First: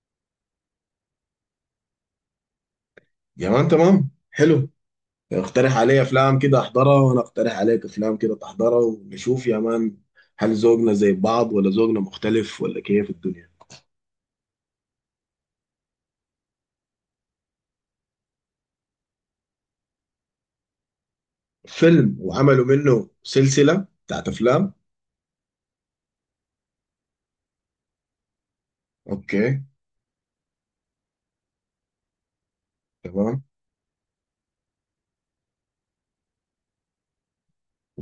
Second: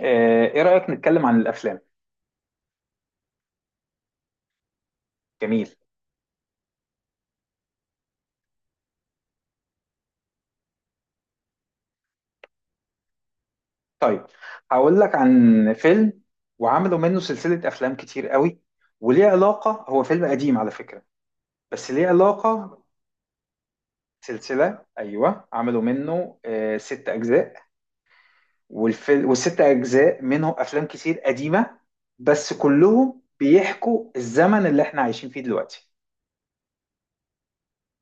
ايه رأيك نتكلم عن الافلام. يا مان، تمام، حلو. جميل. اقترح علي افلام كده احضرها، وانا اقترح عليك افلام كده تحضرها، ونشوف يا مان. هل ذوقنا زي بعض، ولا ذوقنا مختلف، ولا كيف الدنيا؟ طيب هقول لك عن فيلم وعملوا منه سلسلة افلام كتير قوي وليه علاقة، هو فيلم قديم على فكرة. بس ليه فيلم وعملوا علاقة. منه سلسلة بتاعت افلام. سلسلة، ايوه عملوا منه ست اجزاء. والفيلم والست اوكي. اجزاء منهم افلام كتير قديمة، بس كلهم تمام. بيحكوا الزمن اللي احنا عايشين فيه دلوقتي.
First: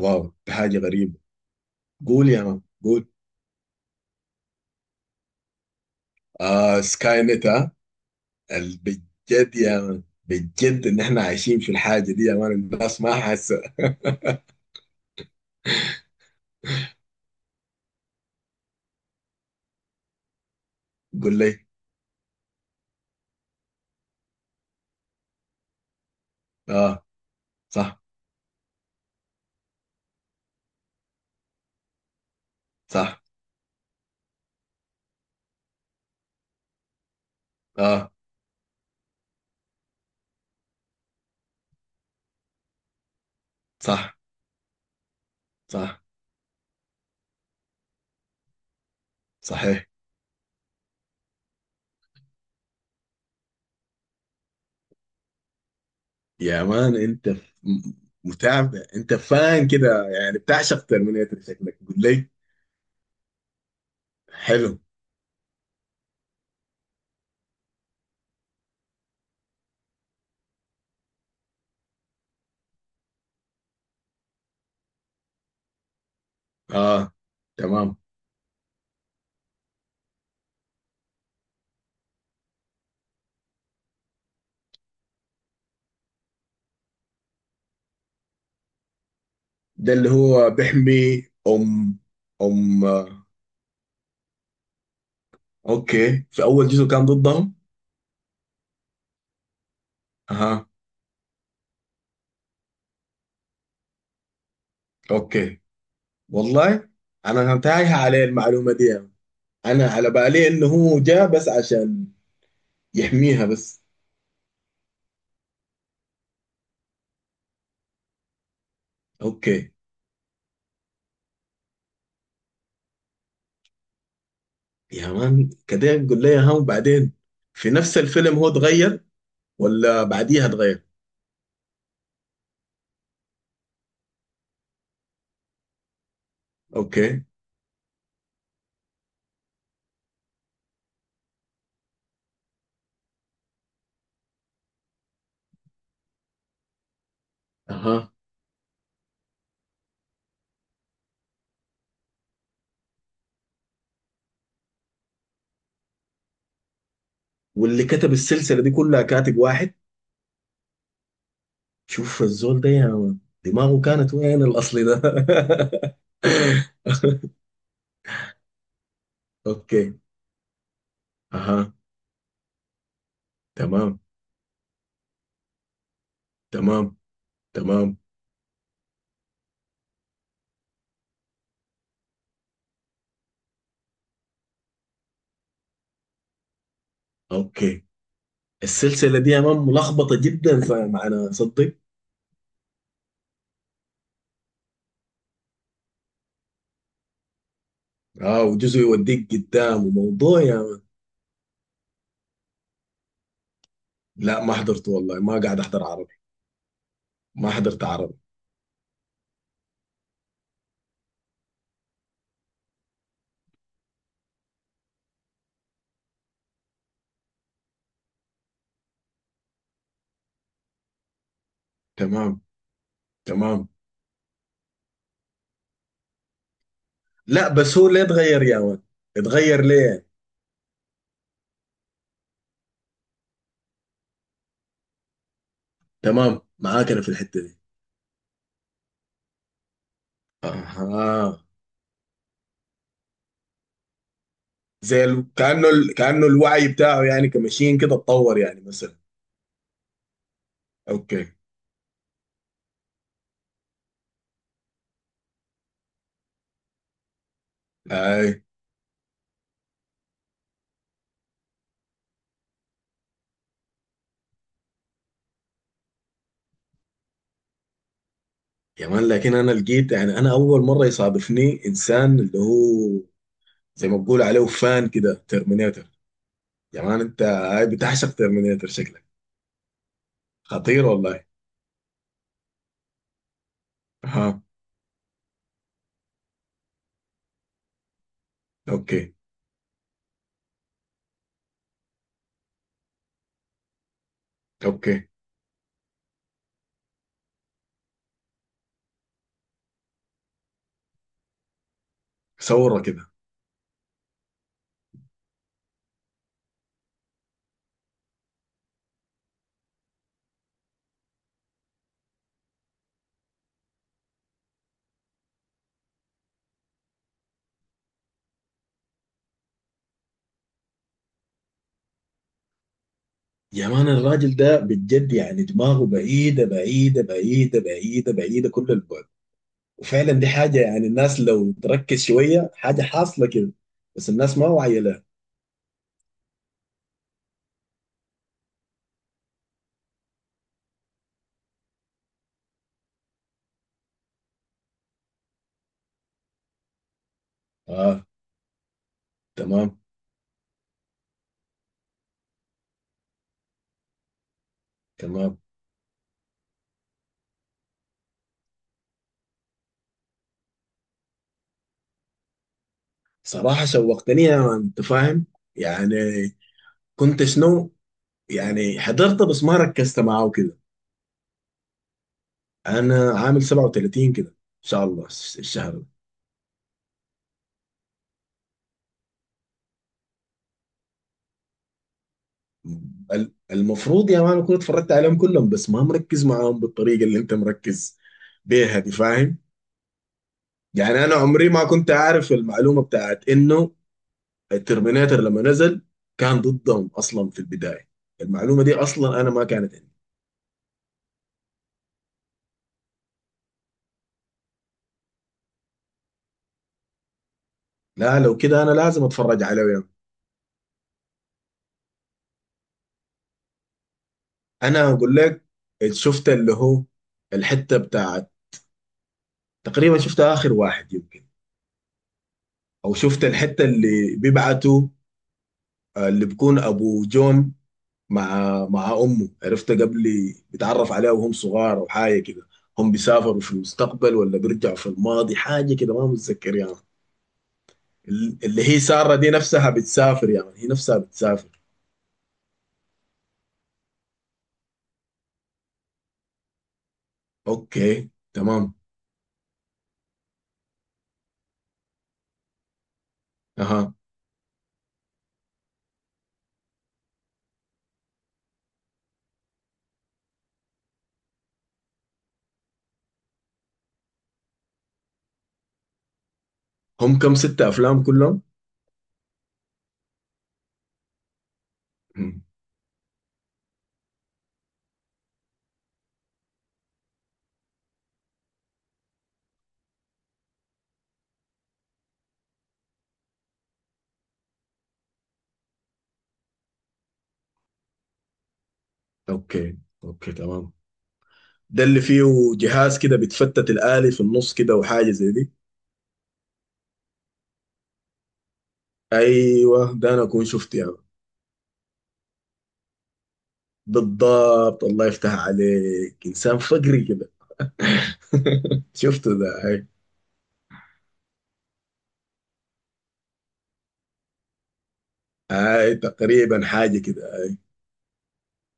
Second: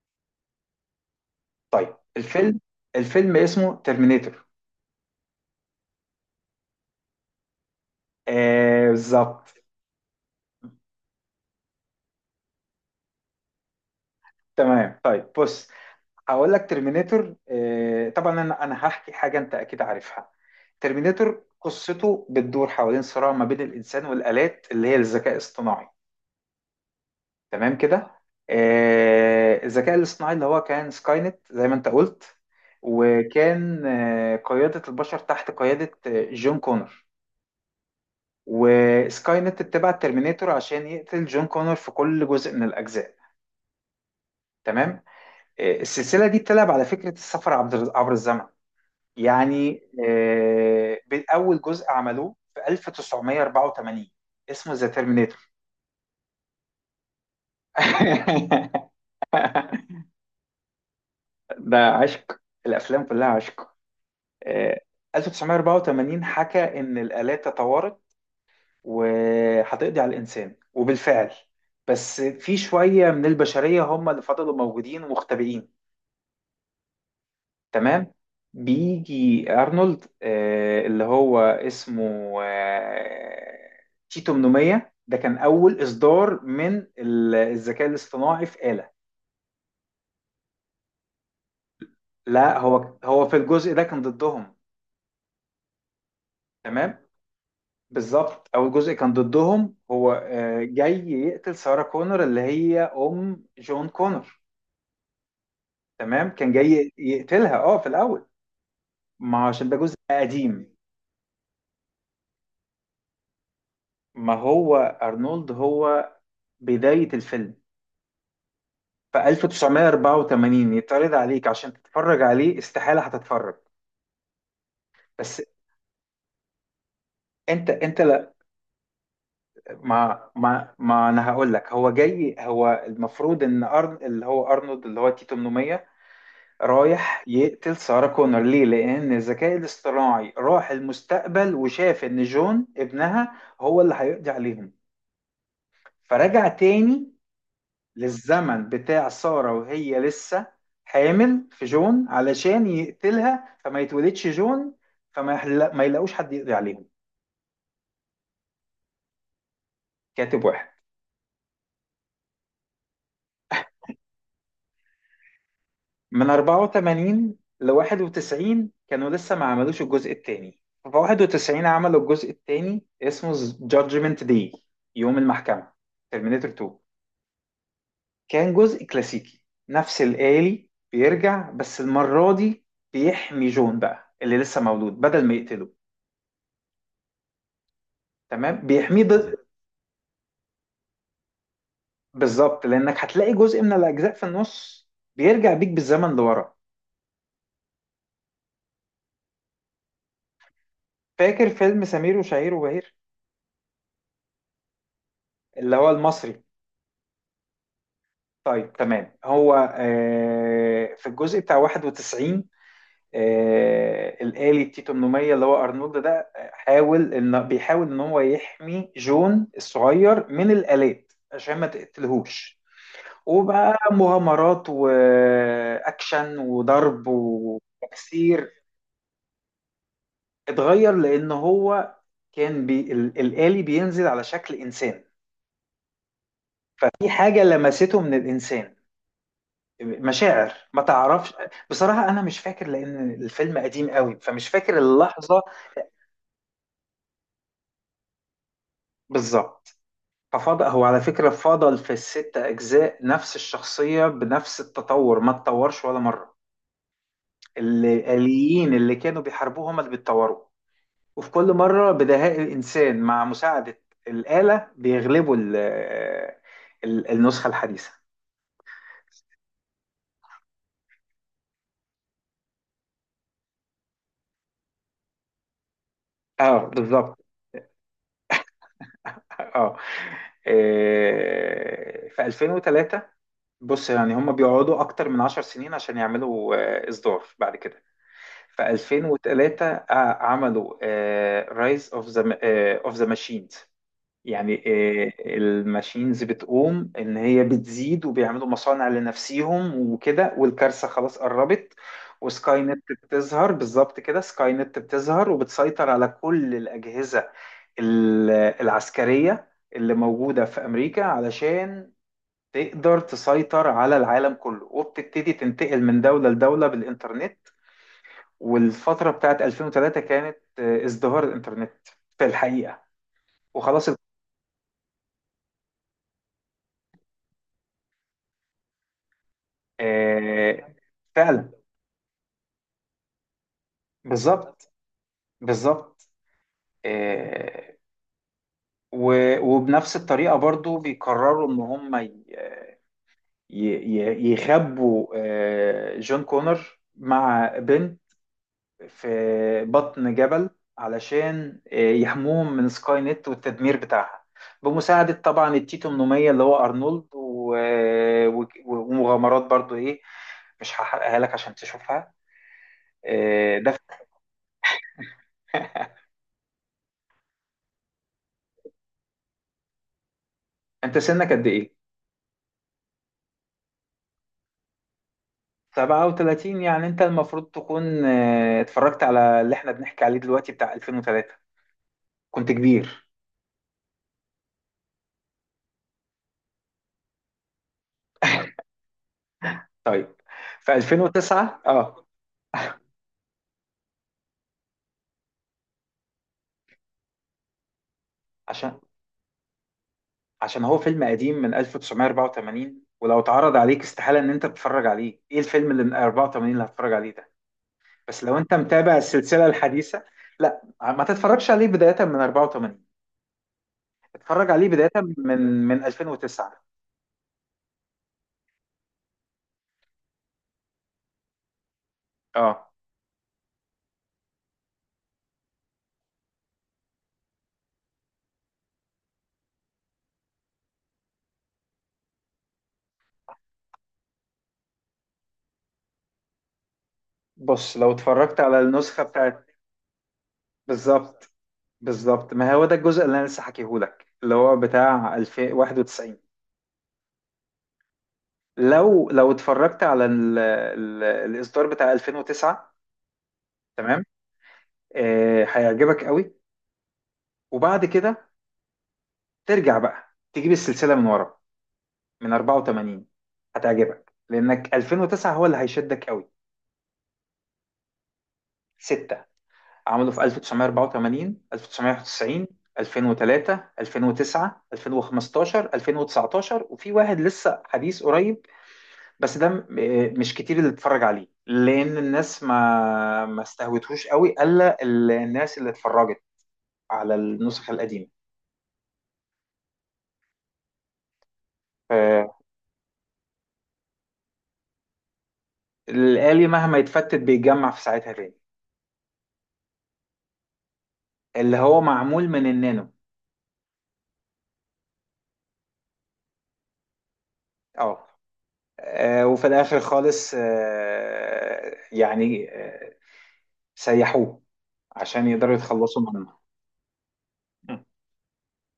واو، دي حاجة غريبة. طيب قول يا الفيلم، مان، قول. الفيلم اسمه ترمينيتور. آه، سكاي نت، ها. آه بالظبط. بجد يا مان، بجد ان احنا عايشين في الحاجة دي يا مان، الناس ما حاسة. تمام طيب بص، هقول لك ترمينيتور. طبعا انا هحكي حاجه انت اكيد عارفها. قول ترمينيتور لي. قصته بتدور حوالين صراع ما بين الانسان والالات اللي هي الذكاء الاصطناعي. اه. تمام صح. كده. الذكاء الاصطناعي اللي هو كان سكاي نت زي ما انت قلت، صح. وكان قياده البشر تحت قياده جون كونر. اه. وسكاي نت اتبع الترمينيتور عشان يقتل جون كونر في كل جزء من الاجزاء. صح. تمام. صح. السلسله دي بتلعب على فكره السفر عبر الزمن، يعني. صحيح. آه، أول جزء عملوه في 1984، اسمه ذا ترمينيتور. يا مان، انت متابع، انت فان كده يعني، بتعشق ترمينيتر ده شكلك، قول لي. عشق، الأفلام كلها عشق. حلو. آه، 1984 حكى إن الآلات تطورت وهتقضي على الإنسان، وبالفعل بس في شوية من البشرية هم اللي فضلوا موجودين ومختبئين. اه، تمام. تمام. بيجي ارنولد اللي هو اسمه تيتو 800، ده كان اول اصدار من الذكاء الاصطناعي في آلة. ده اللي هو بيحمي ام؟ لا هو آه. هو في الجزء ده كان ضدهم. اوكي، في اول جزء تمام كان ضدهم. بالظبط، اول جزء كان ضدهم، هو اها. جاي يقتل سارة كونر اللي هي ام جون كونر. اوكي. تمام كان والله جاي انا يقتلها كنت اه في تايه عليه الاول. المعلومه دي يعني. ما عشان ده انا جزء على بالي انه قديم. هو جاء بس عشان يحميها بس. ما هو ارنولد، هو بداية الفيلم في اوكي. 1984 يتعرض عليك عشان تتفرج عليه، استحالة هتتفرج. يا بس مان كده قول لي، ها، وبعدين؟ انت في نفس انت لا. الفيلم هو اتغير، ولا ما بعديها ما اتغير؟ ما انا هقول لك، هو جاي، هو المفروض ان أرن اللي هو ارنولد اللي هو تي 800 رايح اوكي. يقتل سارة كونر ليه؟ لان الذكاء الاصطناعي راح المستقبل وشاف ان جون ابنها هو اللي هيقضي عليهم، فرجع تاني اها. للزمن بتاع سارة وهي لسه حامل في جون علشان يقتلها فما يتولدش جون، ما يلاقوش حد يقضي عليهم. واللي كتب السلسله دي كلها كاتب واحد؟ كاتب واحد. شوف الزول ده يا مان، دماغه كانت وين الاصلي ده. من 84 ل 91 كانوا لسه ما عملوش اوكي. الجزء الثاني. في 91 اها. عملوا الجزء الثاني اسمه تمام. Judgment Day، يوم المحكمة، ترمينيتور 2. تمام. تمام. كان جزء كلاسيكي. نفس الآلي بيرجع، بس المرة دي بيحمي جون بقى اللي لسه مولود بدل ما يقتله. اوكي. تمام بيحميه السلسله دي ضد. يا مان ملخبطه جدا، فمعنى صدق. بالظبط، لانك هتلاقي جزء من الاجزاء في النص بيرجع بيك بالزمن لورا. اه، وجزء يوديك قدام، وموضوع يا مان. فاكر فيلم سمير وشهير وبهير، لا، ما حضرته والله، ما قاعد اللي احضر هو عربي. المصري. ما حضرت عربي. طيب تمام، هو في الجزء بتاع 91، الآلي التي 800 اللي هو ارنولد ده، حاول ان بيحاول ان هو يحمي جون الصغير من الآلات عشان ما تمام. تقتلهوش، تمام. وبقى مغامرات واكشن وضرب لا بس هو ليه اتغير يا وتكسير. مان؟ اتغير ليه؟ اتغير لان هو كان الآلي بينزل على شكل انسان، تمام، معاك انا في ففي الحته حاجة دي. لمسته من الانسان، مشاعر ما تعرفش. اها. بصراحة انا مش فاكر لان الفيلم قديم قوي، فمش فاكر اللحظة. كأنه الوعي بتاعه يعني، كمشين كده اتطور يعني مثلا. بالظبط. ففضل هو على فكرة اوكي. فضل في الست اجزاء نفس الشخصية بنفس التطور، ما اتطورش ولا مرة. اي. الآليين اللي كانوا بيحاربوه هما اللي بيتطوروا، وفي كل مرة بدهاء الإنسان مع مساعدة الآلة بيغلبوا النسخة الحديثة. يا مان، لكن انا لقيت يعني، انا اول مره يصادفني انسان اللي هو زي ما بقول عليه فان كده ترمينيتر. اه يا مان، انت بالظبط. هاي بتعشق ترمينيتر شكلك. اه. خطير والله. في 2003، بص يعني هم ها. بيقعدوا اكتر من 10 سنين عشان يعملوا اصدار بعد كده. في اوكي. 2003 عملوا رايز اوف ذا، اوف ذا ماشينز، يعني. اوكي. الماشينز بتقوم ان هي بتزيد وبيعملوا مصانع لنفسيهم وكده، والكارثه خلاص قربت، وسكاي صوره نت كده. بتظهر. بالظبط كده، سكاي نت بتظهر وبتسيطر على كل الاجهزه ال- العسكريه اللي موجوده في امريكا، علشان تقدر تسيطر على العالم كله، وبتبتدي تنتقل من دوله لدوله بالانترنت. والفتره بتاعت 2003 كانت ازدهار الانترنت في الحقيقه، يا وخلاص. مان، الراجل ده بجد يعني، دماغه بعيدة بعيدة بعيدة بعيدة بعيدة كل البعد. وفعلا دي حاجة، آه، يعني الناس فعلا. لو تركز شوية، حاجة حاصلة كده. بس الناس ما بالظبط واعية لها. بالظبط. آه، وبنفس الطريقة برضو بيقرروا ان هم يخبوا جون كونر مع بنت اه. في تمام. بطن جبل علشان يحموهم من سكاي نت والتدمير بتاعها، بمساعدة تمام. طبعا التيتو منومية اللي هو أرنولد ومغامرات برضو ايه. مش هحرقها لك عشان تشوفها. صراحة ده. شوقتني يا مان، انت فاهم؟ يعني كنت شنو يعني، حضرت بس ما ركزت معاه كده. انت سنك قد ايه؟ انا عامل 37 كده، ان شاء الله الشهر ده. 37، يعني انت المفروض تكون اتفرجت على اللي احنا بنحكي عليه دلوقتي بتاع 2003، كنت كبير. المفروض يا مان اكون اتفرجت عليهم كلهم، بس ما مركز معاهم بالطريقة اللي انت مركز بيها دي، فاهم؟ طيب في يعني انا عمري 2009 ما كنت اه. عارف المعلومة بتاعت انه الترميناتر لما نزل كان ضدهم اصلا في البدايه. المعلومه دي عشان، اصلا انا ما كانت عندي. عشان هو فيلم قديم من 1984، ولو اتعرض عليك استحالة ان انت تتفرج عليه. ايه الفيلم اللي من 84 اللي هتتفرج عليه ده؟ لا بس لو لو انت كده انا متابع لازم اتفرج السلسلة عليه يعني. الحديثة، لا ما تتفرجش عليه بداية من 84، اتفرج عليه بداية انا اقول من، لك، من شفت اللي 2009. هو الحته بتاعت، تقريبا شفت اخر واحد يمكن. اه او شفت الحته اللي بيبعتوا اللي بيكون ابو جون مع امه، عرفت قبل، بيتعرف عليها وهم صغار او حاجه كده. هم بيسافروا في المستقبل، ولا بيرجعوا في الماضي، حاجه كده ما متذكر يعني. بص، لو اتفرجت على اللي هي النسخة سارة دي بتاعت. نفسها بتسافر، يعني هي نفسها بالظبط بتسافر. بالظبط، ما هو ده الجزء اللي انا لسه حكيهولك اللي هو بتاع 2091. اوكي، تمام. لو لو اتفرجت على ال ال الاصدار بتاع 2009، اها. تمام، آه هيعجبك قوي. وبعد كده ترجع بقى تجيب السلسله من ورا، من 84، هتعجبك لانك 2009 هو اللي هيشدك قوي. هم كم، ستة افلام كلهم؟ سته. عملوا في 1984، مم. 1991، 2003، 2009، 2015، 2019، وفي واحد لسه حديث قريب، بس ده مش كتير اللي اتفرج عليه لان الناس ما استهوتهوش قوي، الا الناس اللي اتفرجت على النسخ القديمه. اوكي. اوكي، تمام. ده اللي فيه فالآلي جهاز كده بتفتت الآلي في النص كده وحاجة زي دي. مهما يتفتت بيتجمع في ساعتها تاني، ايوه، ده انا اكون شفته يعني. اللي هو معمول من النانو. بالضبط، الله يفتح عليك، انسان فقري كده. اه. شفته وفي ده هاي. الاخر خالص، يعني سيحوه عشان يقدروا هاي يتخلصوا منه. تقريبا حاجة كده،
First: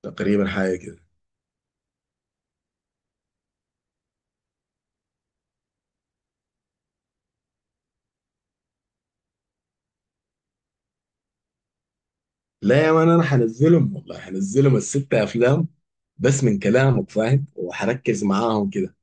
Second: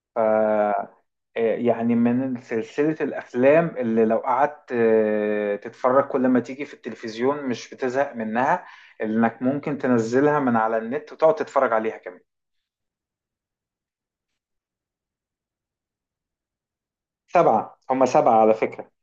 تقريبا حاجة ف، كده. يعني من سلسلة الأفلام اللي لو قعدت تتفرج كل ما تيجي في التلفزيون مش بتزهق منها، اللي إنك ممكن تنزلها من على النت وتقعد تتفرج عليها كمان. لا يا مان، انا هنزلهم والله، هنزلهم الستة افلام، بس من كلامك فاهم، سبعة، هما وهركز سبعة على معاهم فكرة. كده.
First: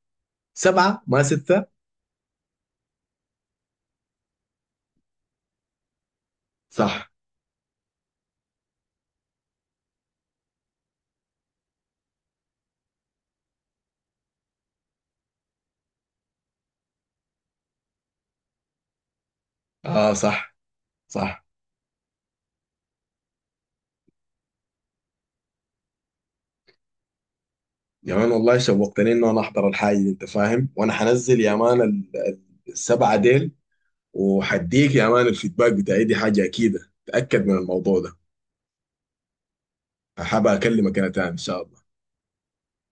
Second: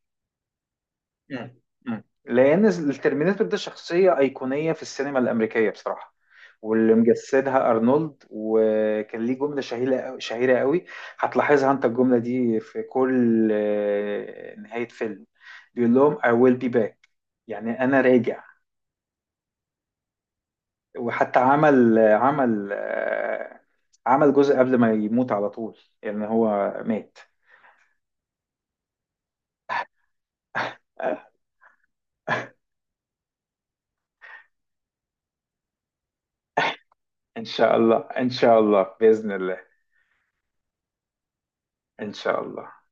سبعة، ما مم. ستة. مم. لان الترمينيتور ده شخصيه ايقونيه في السينما الامريكيه بصراحه، واللي صح. مجسدها ارنولد. وكان ليه جمله شهيره قوي، هتلاحظها انت الجمله دي في كل نهايه فيلم، بيقول لهم I will be back، يعني انا راجع. اه. صح. وحتى صح. عمل عمل جزء قبل ما يموت على طول، يعني هو مات. يا مان والله شوقتني انه انا احضر الحاجة دي، انت فاهم؟ وانا آه، هنزل يا مان السبعة ديل، وهديك يا مان الفيدباك بتاعي، دي حاجة اكيدة، ان تأكد من شاء الله الموضوع ده. ان شاء الله باذن الله هبقى اكلمك انا تاني ان شاء الله. ان شاء الله.